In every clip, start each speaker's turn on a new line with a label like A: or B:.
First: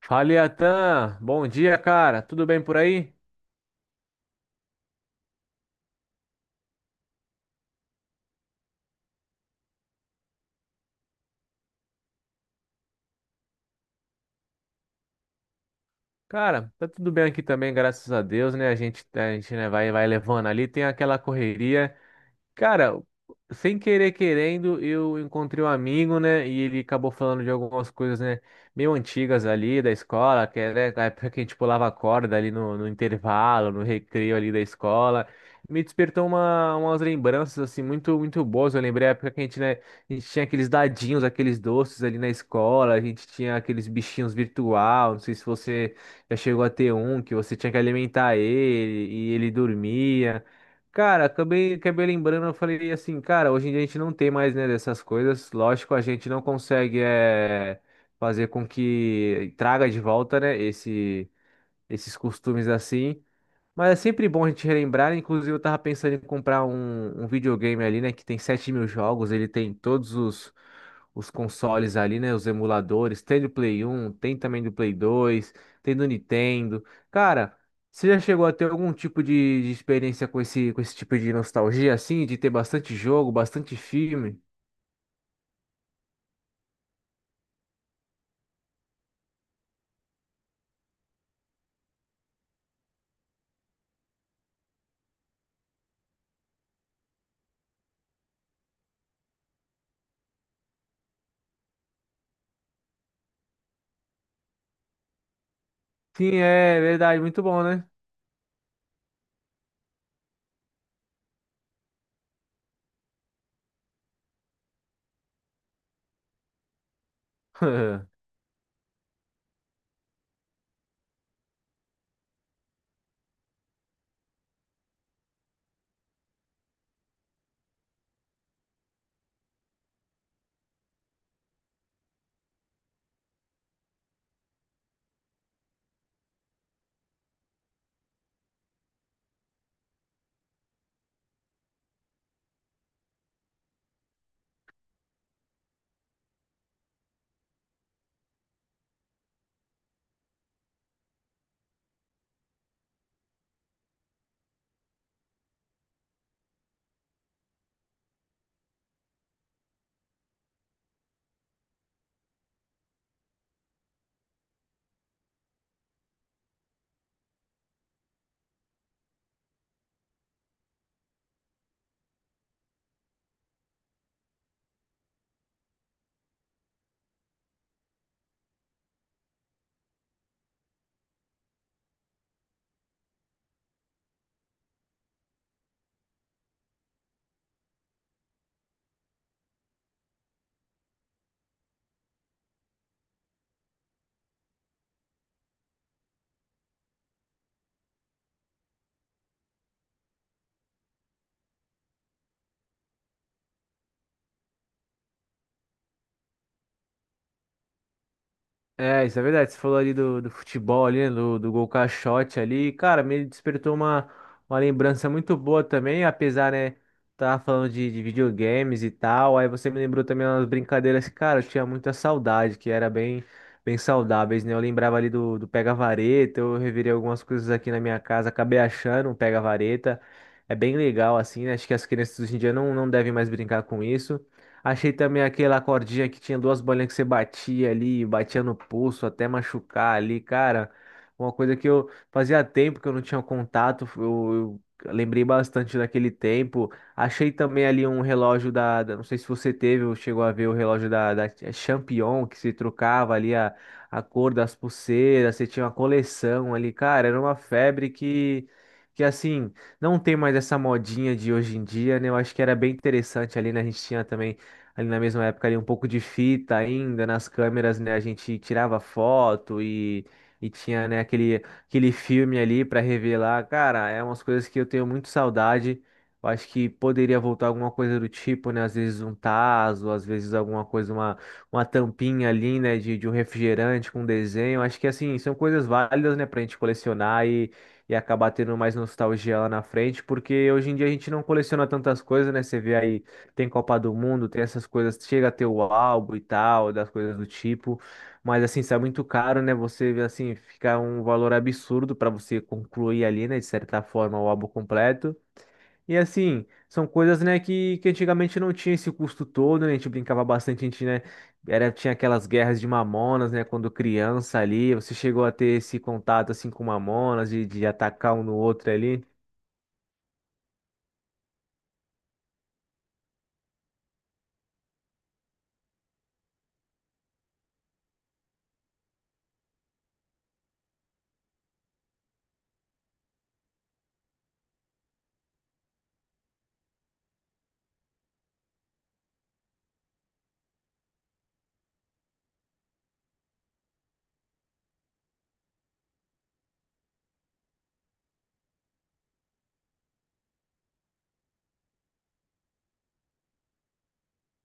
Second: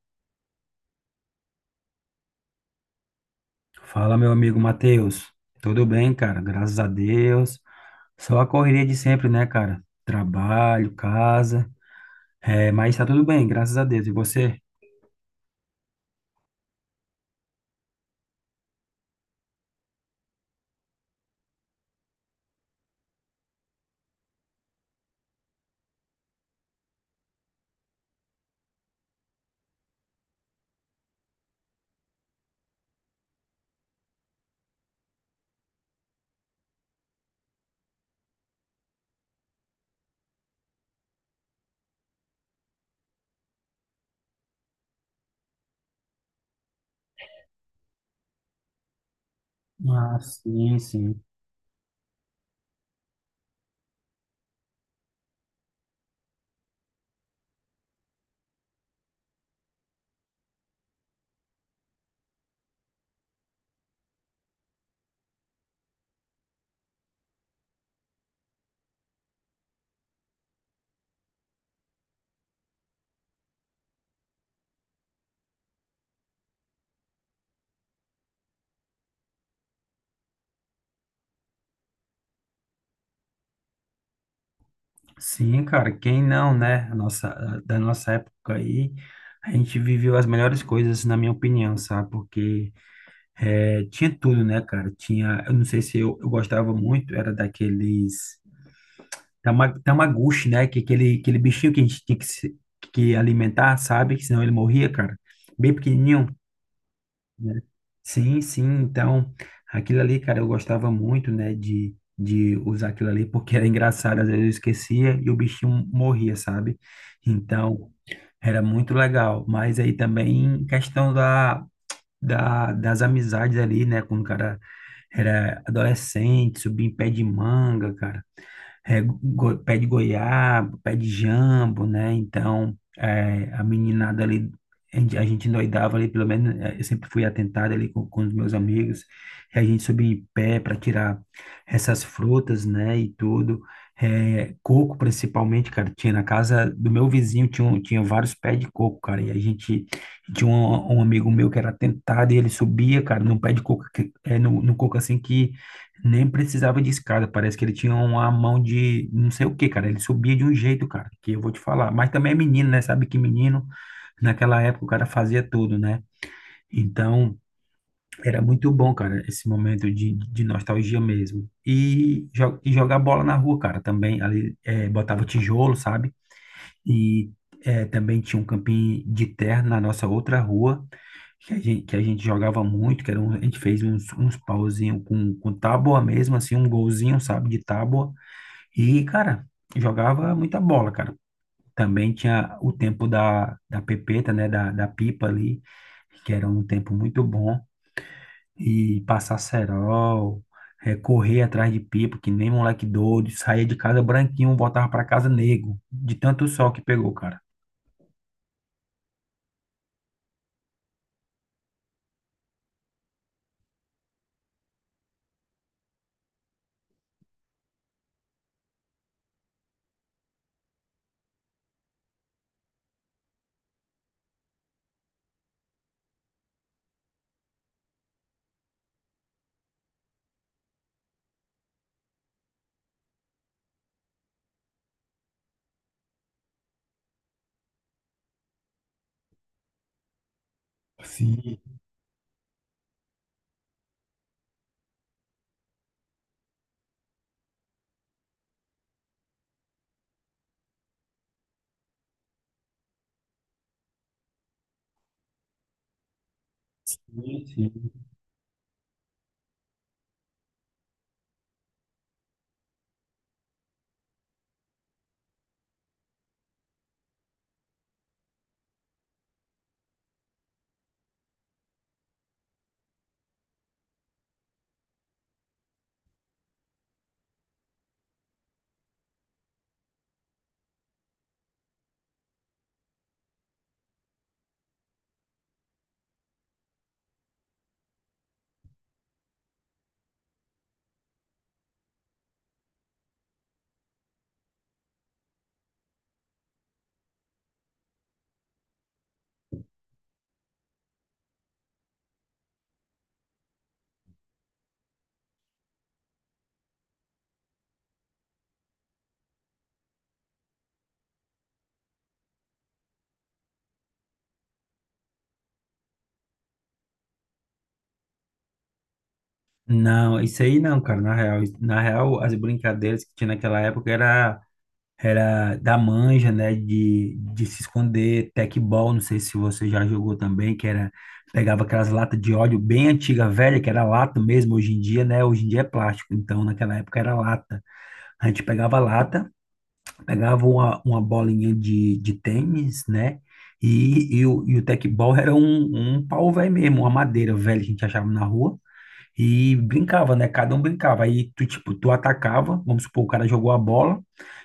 A: Fala, Iatan. Bom dia, cara. Tudo bem por aí?
B: Fala, meu amigo Matheus. Tudo bem, cara? Graças a Deus. Só a correria de sempre, né, cara? Trabalho, casa. É, mas tá tudo bem, graças a Deus. E você?
A: Cara, tá tudo bem aqui também, graças a Deus, né? A gente, né, vai levando ali, tem aquela correria. Cara, sem querer querendo, eu encontrei um amigo, né? E ele acabou falando de algumas coisas, né? Meio antigas ali da escola, que era a época que a gente pulava corda ali no intervalo, no recreio ali da escola. Me despertou umas lembranças, assim, muito boas. Eu lembrei a época que a gente, né? A gente tinha aqueles dadinhos, aqueles doces ali na escola. A gente tinha aqueles bichinhos virtual. Não sei se você já chegou a ter um, que você tinha que alimentar ele e ele
B: Ah,
A: dormia.
B: sim, sim.
A: Cara, acabei lembrando, eu falei assim, cara, hoje em dia a gente não tem mais, né, dessas coisas. Lógico, a gente não consegue é fazer com que traga de volta, né, esses costumes assim. Mas é sempre bom a gente relembrar. Inclusive, eu tava pensando em comprar um videogame ali, né? Que tem 7.000 jogos, ele tem todos os consoles ali, né? Os emuladores. Tem do Play 1, tem também do Play 2, tem do Nintendo. Cara, você já chegou a ter algum tipo de experiência com com esse tipo de nostalgia, assim? De ter bastante jogo, bastante filme?
B: Sim, cara, quem não, né? A nossa, da nossa época aí, a gente viveu as melhores coisas, na minha opinião, sabe? Porque tinha tudo, né, cara? Tinha, eu não sei se eu gostava muito, era daqueles. Tamaguchi, né? Que aquele bichinho que a gente tinha que, que alimentar, sabe? Que senão ele morria, cara. Bem pequenininho,
A: Sim, é verdade, muito
B: né?
A: bom, né?
B: Sim, sim. Então, aquilo ali, cara, eu gostava muito, né? De usar aquilo ali, porque era engraçado. Às vezes eu esquecia e o bichinho morria, sabe? Então, era muito legal. Mas aí também, questão das amizades ali, né? Quando o cara era adolescente, subia em pé de manga, cara, pé de goiaba, pé de jambo, né? Então, é, a meninada ali, a gente endoidava ali, pelo menos eu sempre fui atentado ali com os meus amigos, e a gente subia em pé para tirar essas frutas, né? E tudo. É, coco, principalmente, cara, tinha na casa do meu vizinho, tinha, tinha vários pés de coco, cara, e a gente tinha um amigo meu que era atentado e ele subia, cara, num pé de coco, que, no coco assim que nem precisava de escada, parece que ele tinha uma mão de não sei o que, cara. Ele subia de um jeito, cara, que eu vou te falar. Mas também é menino, né? Sabe que menino, naquela época o cara fazia tudo, né? Então, era muito bom, cara, esse momento de nostalgia mesmo. E jogar bola na rua, cara, também. Ali, botava tijolo, sabe? E também tinha um campinho de terra na nossa outra rua, que que a gente jogava muito, que a gente fez uns pauzinhos com tábua mesmo, assim, um golzinho, sabe, de tábua. E, cara, jogava muita bola, cara. Também tinha o tempo da pepeta, né, da pipa ali, que era um tempo muito bom. E passar cerol, correr atrás de pipa, que nem moleque doido, saía de casa branquinho, voltava para casa negro, de tanto sol que pegou, cara.
A: É, isso é verdade. Você falou ali do futebol ali, né, do gol caixote ali. Cara, me despertou uma lembrança muito boa também, apesar, né, tava falando de videogames e tal. Aí você me lembrou também umas brincadeiras que, cara, eu tinha muita saudade, que era bem saudáveis, né? Eu lembrava ali do pega-vareta, eu revirei algumas coisas aqui na minha casa, acabei achando um pega-vareta. É bem legal, assim, né? Acho que as crianças hoje em dia não devem mais brincar com isso. Achei também aquela cordinha que tinha duas bolinhas que você batia ali, batia no pulso até machucar ali, cara. Uma coisa
B: Sim,
A: que eu fazia tempo que eu não tinha contato, eu lembrei bastante daquele tempo. Achei também ali um relógio da não sei se você teve ou chegou a ver o relógio da Champion, que se trocava ali a cor das pulseiras, você tinha uma coleção ali, cara, era uma
B: Sim.
A: febre que assim, não tem mais essa modinha de hoje em dia, né? Eu acho que era bem interessante ali, né? A gente tinha também ali na mesma época ali um pouco de fita ainda nas câmeras, né? A gente tirava foto e tinha, né, aquele filme ali para revelar. Cara, é umas coisas que eu tenho muito saudade. Eu acho que poderia voltar alguma coisa do tipo, né? Às vezes um tazo, às vezes alguma coisa, uma tampinha ali, né? De um refrigerante com desenho. Acho que assim, são coisas válidas, né, pra gente colecionar e acabar tendo mais nostalgia lá na frente, porque hoje em dia a gente não coleciona tantas coisas, né? Você vê aí tem Copa do Mundo, tem essas coisas, chega a ter o álbum e tal, das coisas do tipo, mas assim, isso é muito caro, né? Você assim, fica um valor absurdo para você concluir ali, né, de certa forma, o álbum completo. E assim, são coisas, né, que antigamente não tinha esse custo todo, né? A gente brincava bastante, a gente, né, era, tinha aquelas guerras de Mamonas, né, quando criança ali, você chegou a ter esse contato, assim, com Mamonas, de atacar um no outro ali.
B: Não, isso aí não, cara. Na real, na real, as brincadeiras que tinha naquela época era da manja, né? De se esconder, tecbol, não sei se você já jogou também, que pegava aquelas latas de óleo bem antiga, velha, que era lata mesmo, hoje em dia, né? Hoje em dia é plástico, então naquela época era lata. A gente pegava lata, pegava uma bolinha de tênis, né? E o tecbol era um pau velho mesmo, uma madeira velha que a gente achava na rua. E brincava, né? Cada um brincava. Aí tu, tipo, tu atacava, vamos supor, o cara jogou a bola,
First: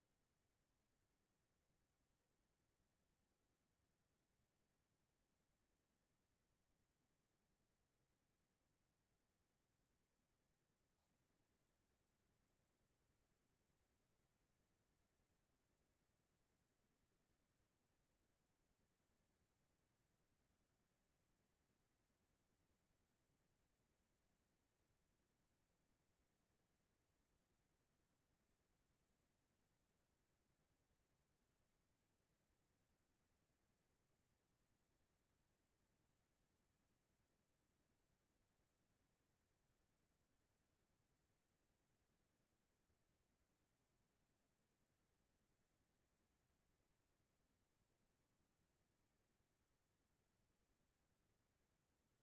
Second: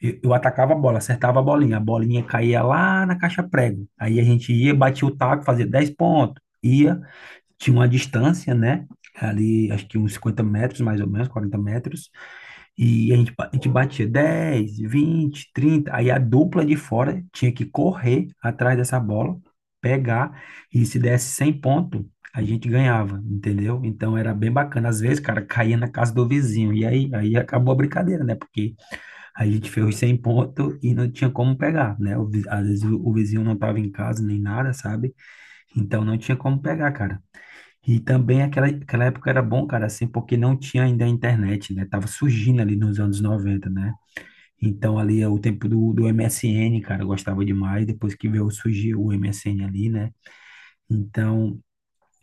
B: eu atacava a bola, acertava a bolinha caía lá na caixa prego. Aí a gente ia, batia o taco, fazia 10 pontos, ia, tinha uma distância, né? Ali, acho que uns 50 metros, mais ou menos, 40 metros. E a gente, a gente batia 10, 20, 30 Aí a dupla de fora tinha que correr atrás dessa bola, pegar. E se desse 100 pontos, a gente ganhava, entendeu? Então era bem bacana. Às vezes, cara, caía na casa do vizinho. E aí, aí acabou a brincadeira, né? Porque a gente fez os 100 pontos e não tinha como pegar, né? Às vezes o vizinho não tava em casa nem nada, sabe? Então não tinha como pegar, cara. E também aquela época era bom, cara, assim, porque não tinha ainda a internet, né? Tava surgindo ali nos anos 90, né? Então ali é o tempo do MSN, cara, eu gostava demais, depois que veio surgir o MSN ali, né? Então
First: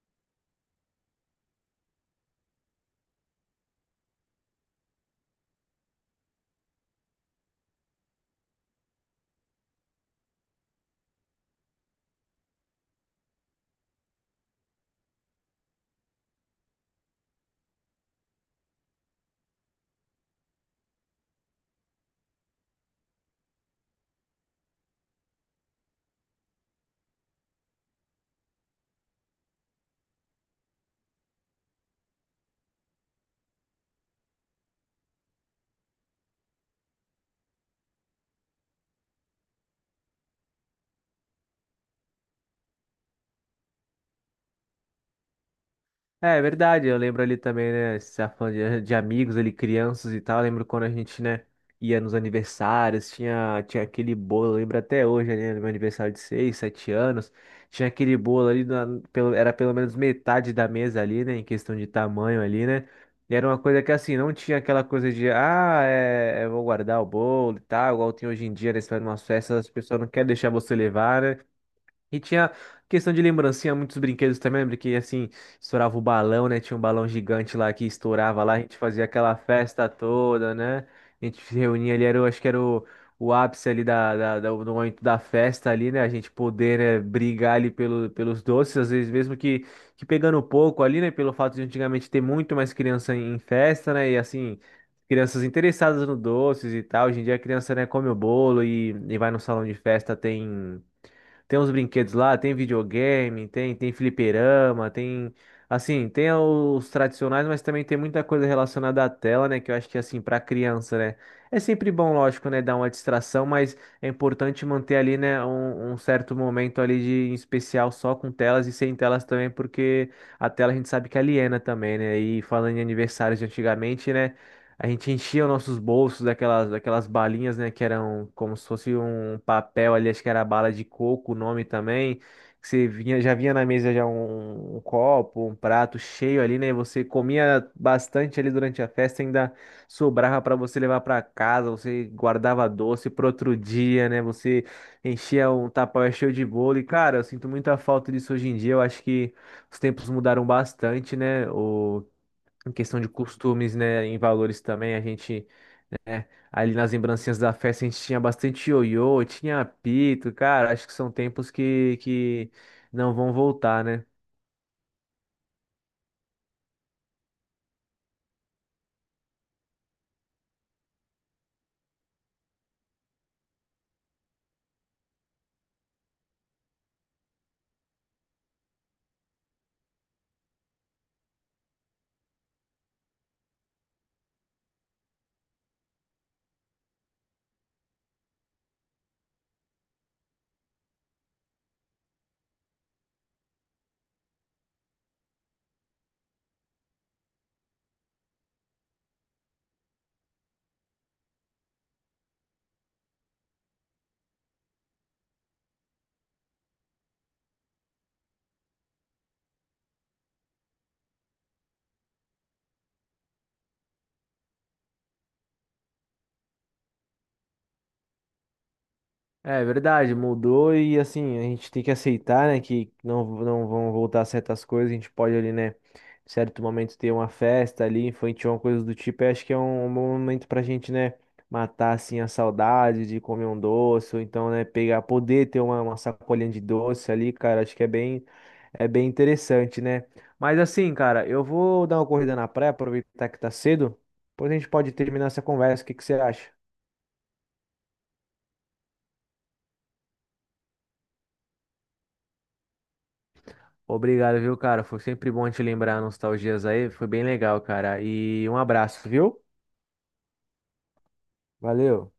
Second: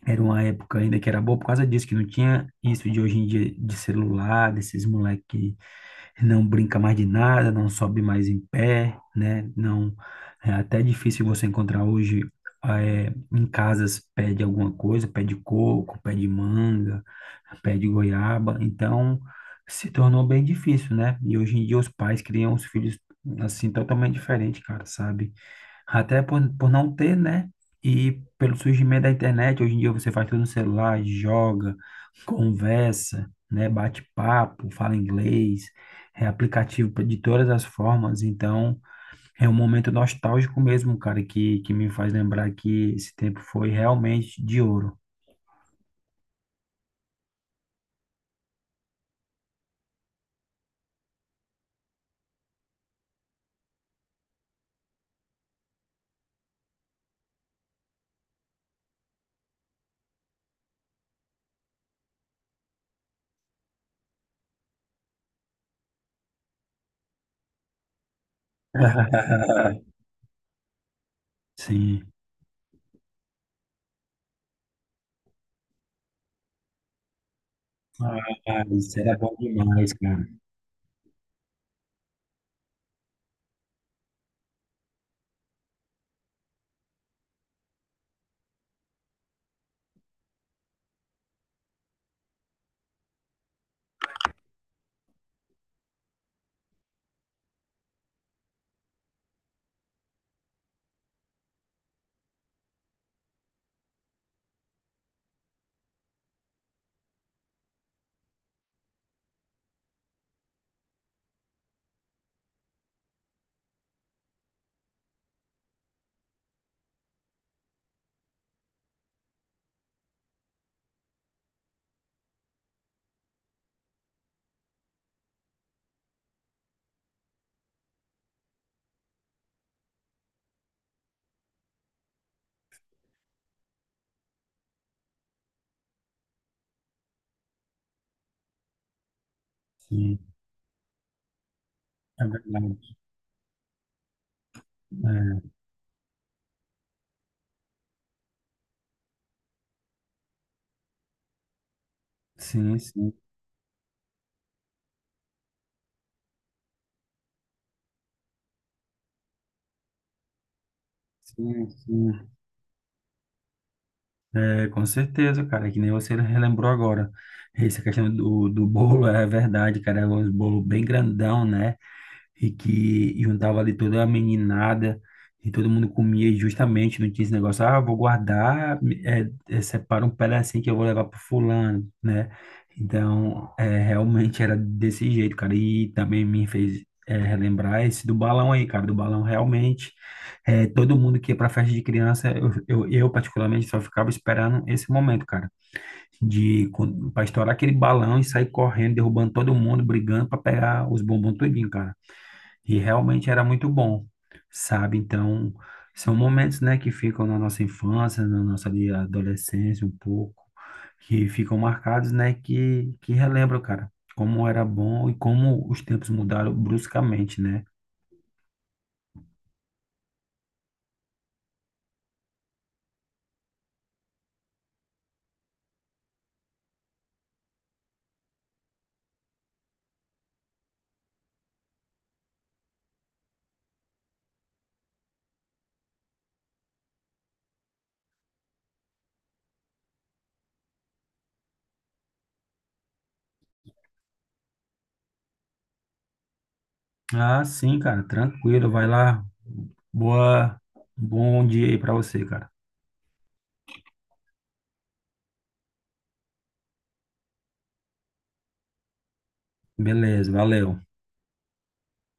B: era uma época ainda que era boa por causa disso, que não tinha isso de hoje em dia de celular, desses moleques não brinca mais de nada, não sobe mais em pé, né? Não, é até difícil você encontrar hoje em casas pé de alguma coisa, pé de coco, pé de manga, pé de goiaba. Então, se tornou bem difícil, né? E hoje em dia os pais criam os filhos assim totalmente diferente, cara, sabe? Até por não ter, né? E pelo surgimento da internet, hoje em dia você faz tudo no celular, joga, conversa, né? Bate papo, fala inglês, é aplicativo de todas as formas. Então, é um momento nostálgico mesmo, cara, que me faz lembrar que esse tempo foi realmente de ouro.
A: É, é verdade, eu lembro ali também, né, você tá falando de amigos ali, crianças e tal, eu lembro quando a gente, né, ia nos aniversários, tinha aquele bolo, eu lembro até hoje, né, no meu aniversário de 6, 7 anos, tinha aquele bolo ali, pelo, era pelo menos metade da mesa ali, né, em questão de tamanho ali, né, e era uma coisa que assim, não tinha aquela coisa de, ah, é, eu vou guardar o bolo e tal, igual tem hoje em dia, né, você vai numa festa, as pessoas não querem deixar você levar, né,
B: Sim.
A: e tinha questão de lembrancinha, muitos brinquedos também, lembra que assim, estourava o balão, né? Tinha um balão gigante lá que estourava lá, a
B: Ah,
A: gente
B: isso
A: fazia
B: era bom
A: aquela festa
B: demais, cara.
A: toda, né? A gente se reunia ali, era, acho que era o ápice ali da do momento da festa ali, né? A gente poder, né, brigar ali pelo, pelos doces, às vezes mesmo que pegando pouco ali, né? Pelo fato de antigamente ter muito mais criança em festa, né? E assim, crianças interessadas no doces e tal. Hoje em dia a criança, né, come o bolo e vai no salão de festa, tem. Tem uns brinquedos lá, tem videogame, tem, tem fliperama, tem. Assim, tem os tradicionais, mas também tem muita coisa relacionada à tela, né? Que eu acho que, assim, para criança, né? É sempre bom, lógico, né? Dar uma distração, mas é importante manter ali, né? Um certo momento ali de em especial só com telas e sem telas também, porque a tela a gente sabe que aliena também, né? E falando em aniversários de antigamente, né? A gente enchia os nossos bolsos daquelas balinhas, né? Que eram como se fosse um papel ali, acho que era bala de coco, o nome também. Que você vinha, já vinha na mesa já um copo, um prato cheio ali, né? Você comia bastante ali durante a festa, ainda
B: Sim,
A: sobrava para você levar para casa, você
B: é
A: guardava
B: verdade.
A: doce para outro dia, né? Você enchia
B: É,
A: um tapaué cheio de bolo. E, cara, eu sinto muita falta disso hoje em dia. Eu acho que os tempos mudaram bastante, né? O em
B: sim,
A: questão de
B: sim,
A: costumes, né, em valores também, a gente, ali nas lembrancinhas da festa, a gente tinha bastante ioiô, tinha apito, cara, acho que são tempos
B: sim, sim.
A: que não vão voltar, né?
B: É, com certeza, cara, que nem você relembrou agora. Essa questão do bolo é verdade, cara, é um bolo bem grandão, né? E que juntava ali toda a meninada e todo mundo comia e justamente, não tinha esse negócio, ah, vou guardar, separa um pedacinho que eu vou levar pro fulano, né? Então, é, realmente era desse jeito, cara, e também me fez relembrar esse do balão aí, cara, do balão realmente, todo mundo que ia pra festa de criança, eu particularmente só ficava esperando esse momento, cara, de para estourar aquele balão e sair correndo, derrubando todo mundo, brigando para pegar os bombons tudinho, cara. E realmente era muito bom, sabe? Então, são momentos, né, que ficam na nossa infância, na nossa ali adolescência um pouco, que ficam marcados, né, que relembram, cara, como era bom e como os tempos mudaram bruscamente, né?
A: É verdade, mudou e assim, a gente tem que aceitar, né, que não vão voltar certas coisas, a gente pode ali, né, em certo momento ter uma festa ali, infantil, uma coisa do tipo, e acho que é um bom momento pra gente, né, matar assim a saudade de comer um doce, ou então, né, pegar, poder ter uma sacolinha de doce ali, cara, acho que é é bem interessante, né? Mas assim, cara, eu vou dar uma corrida na praia, aproveitar que tá cedo, depois a gente pode terminar essa conversa, o que que você acha?
B: Ah, sim, cara, tranquilo, vai lá. Boa, bom dia aí pra você, cara.
A: Obrigado, viu, cara? Foi sempre bom te lembrar nostalgias aí. Foi bem legal, cara. E um abraço, viu?
B: Beleza, valeu.
A: Valeu.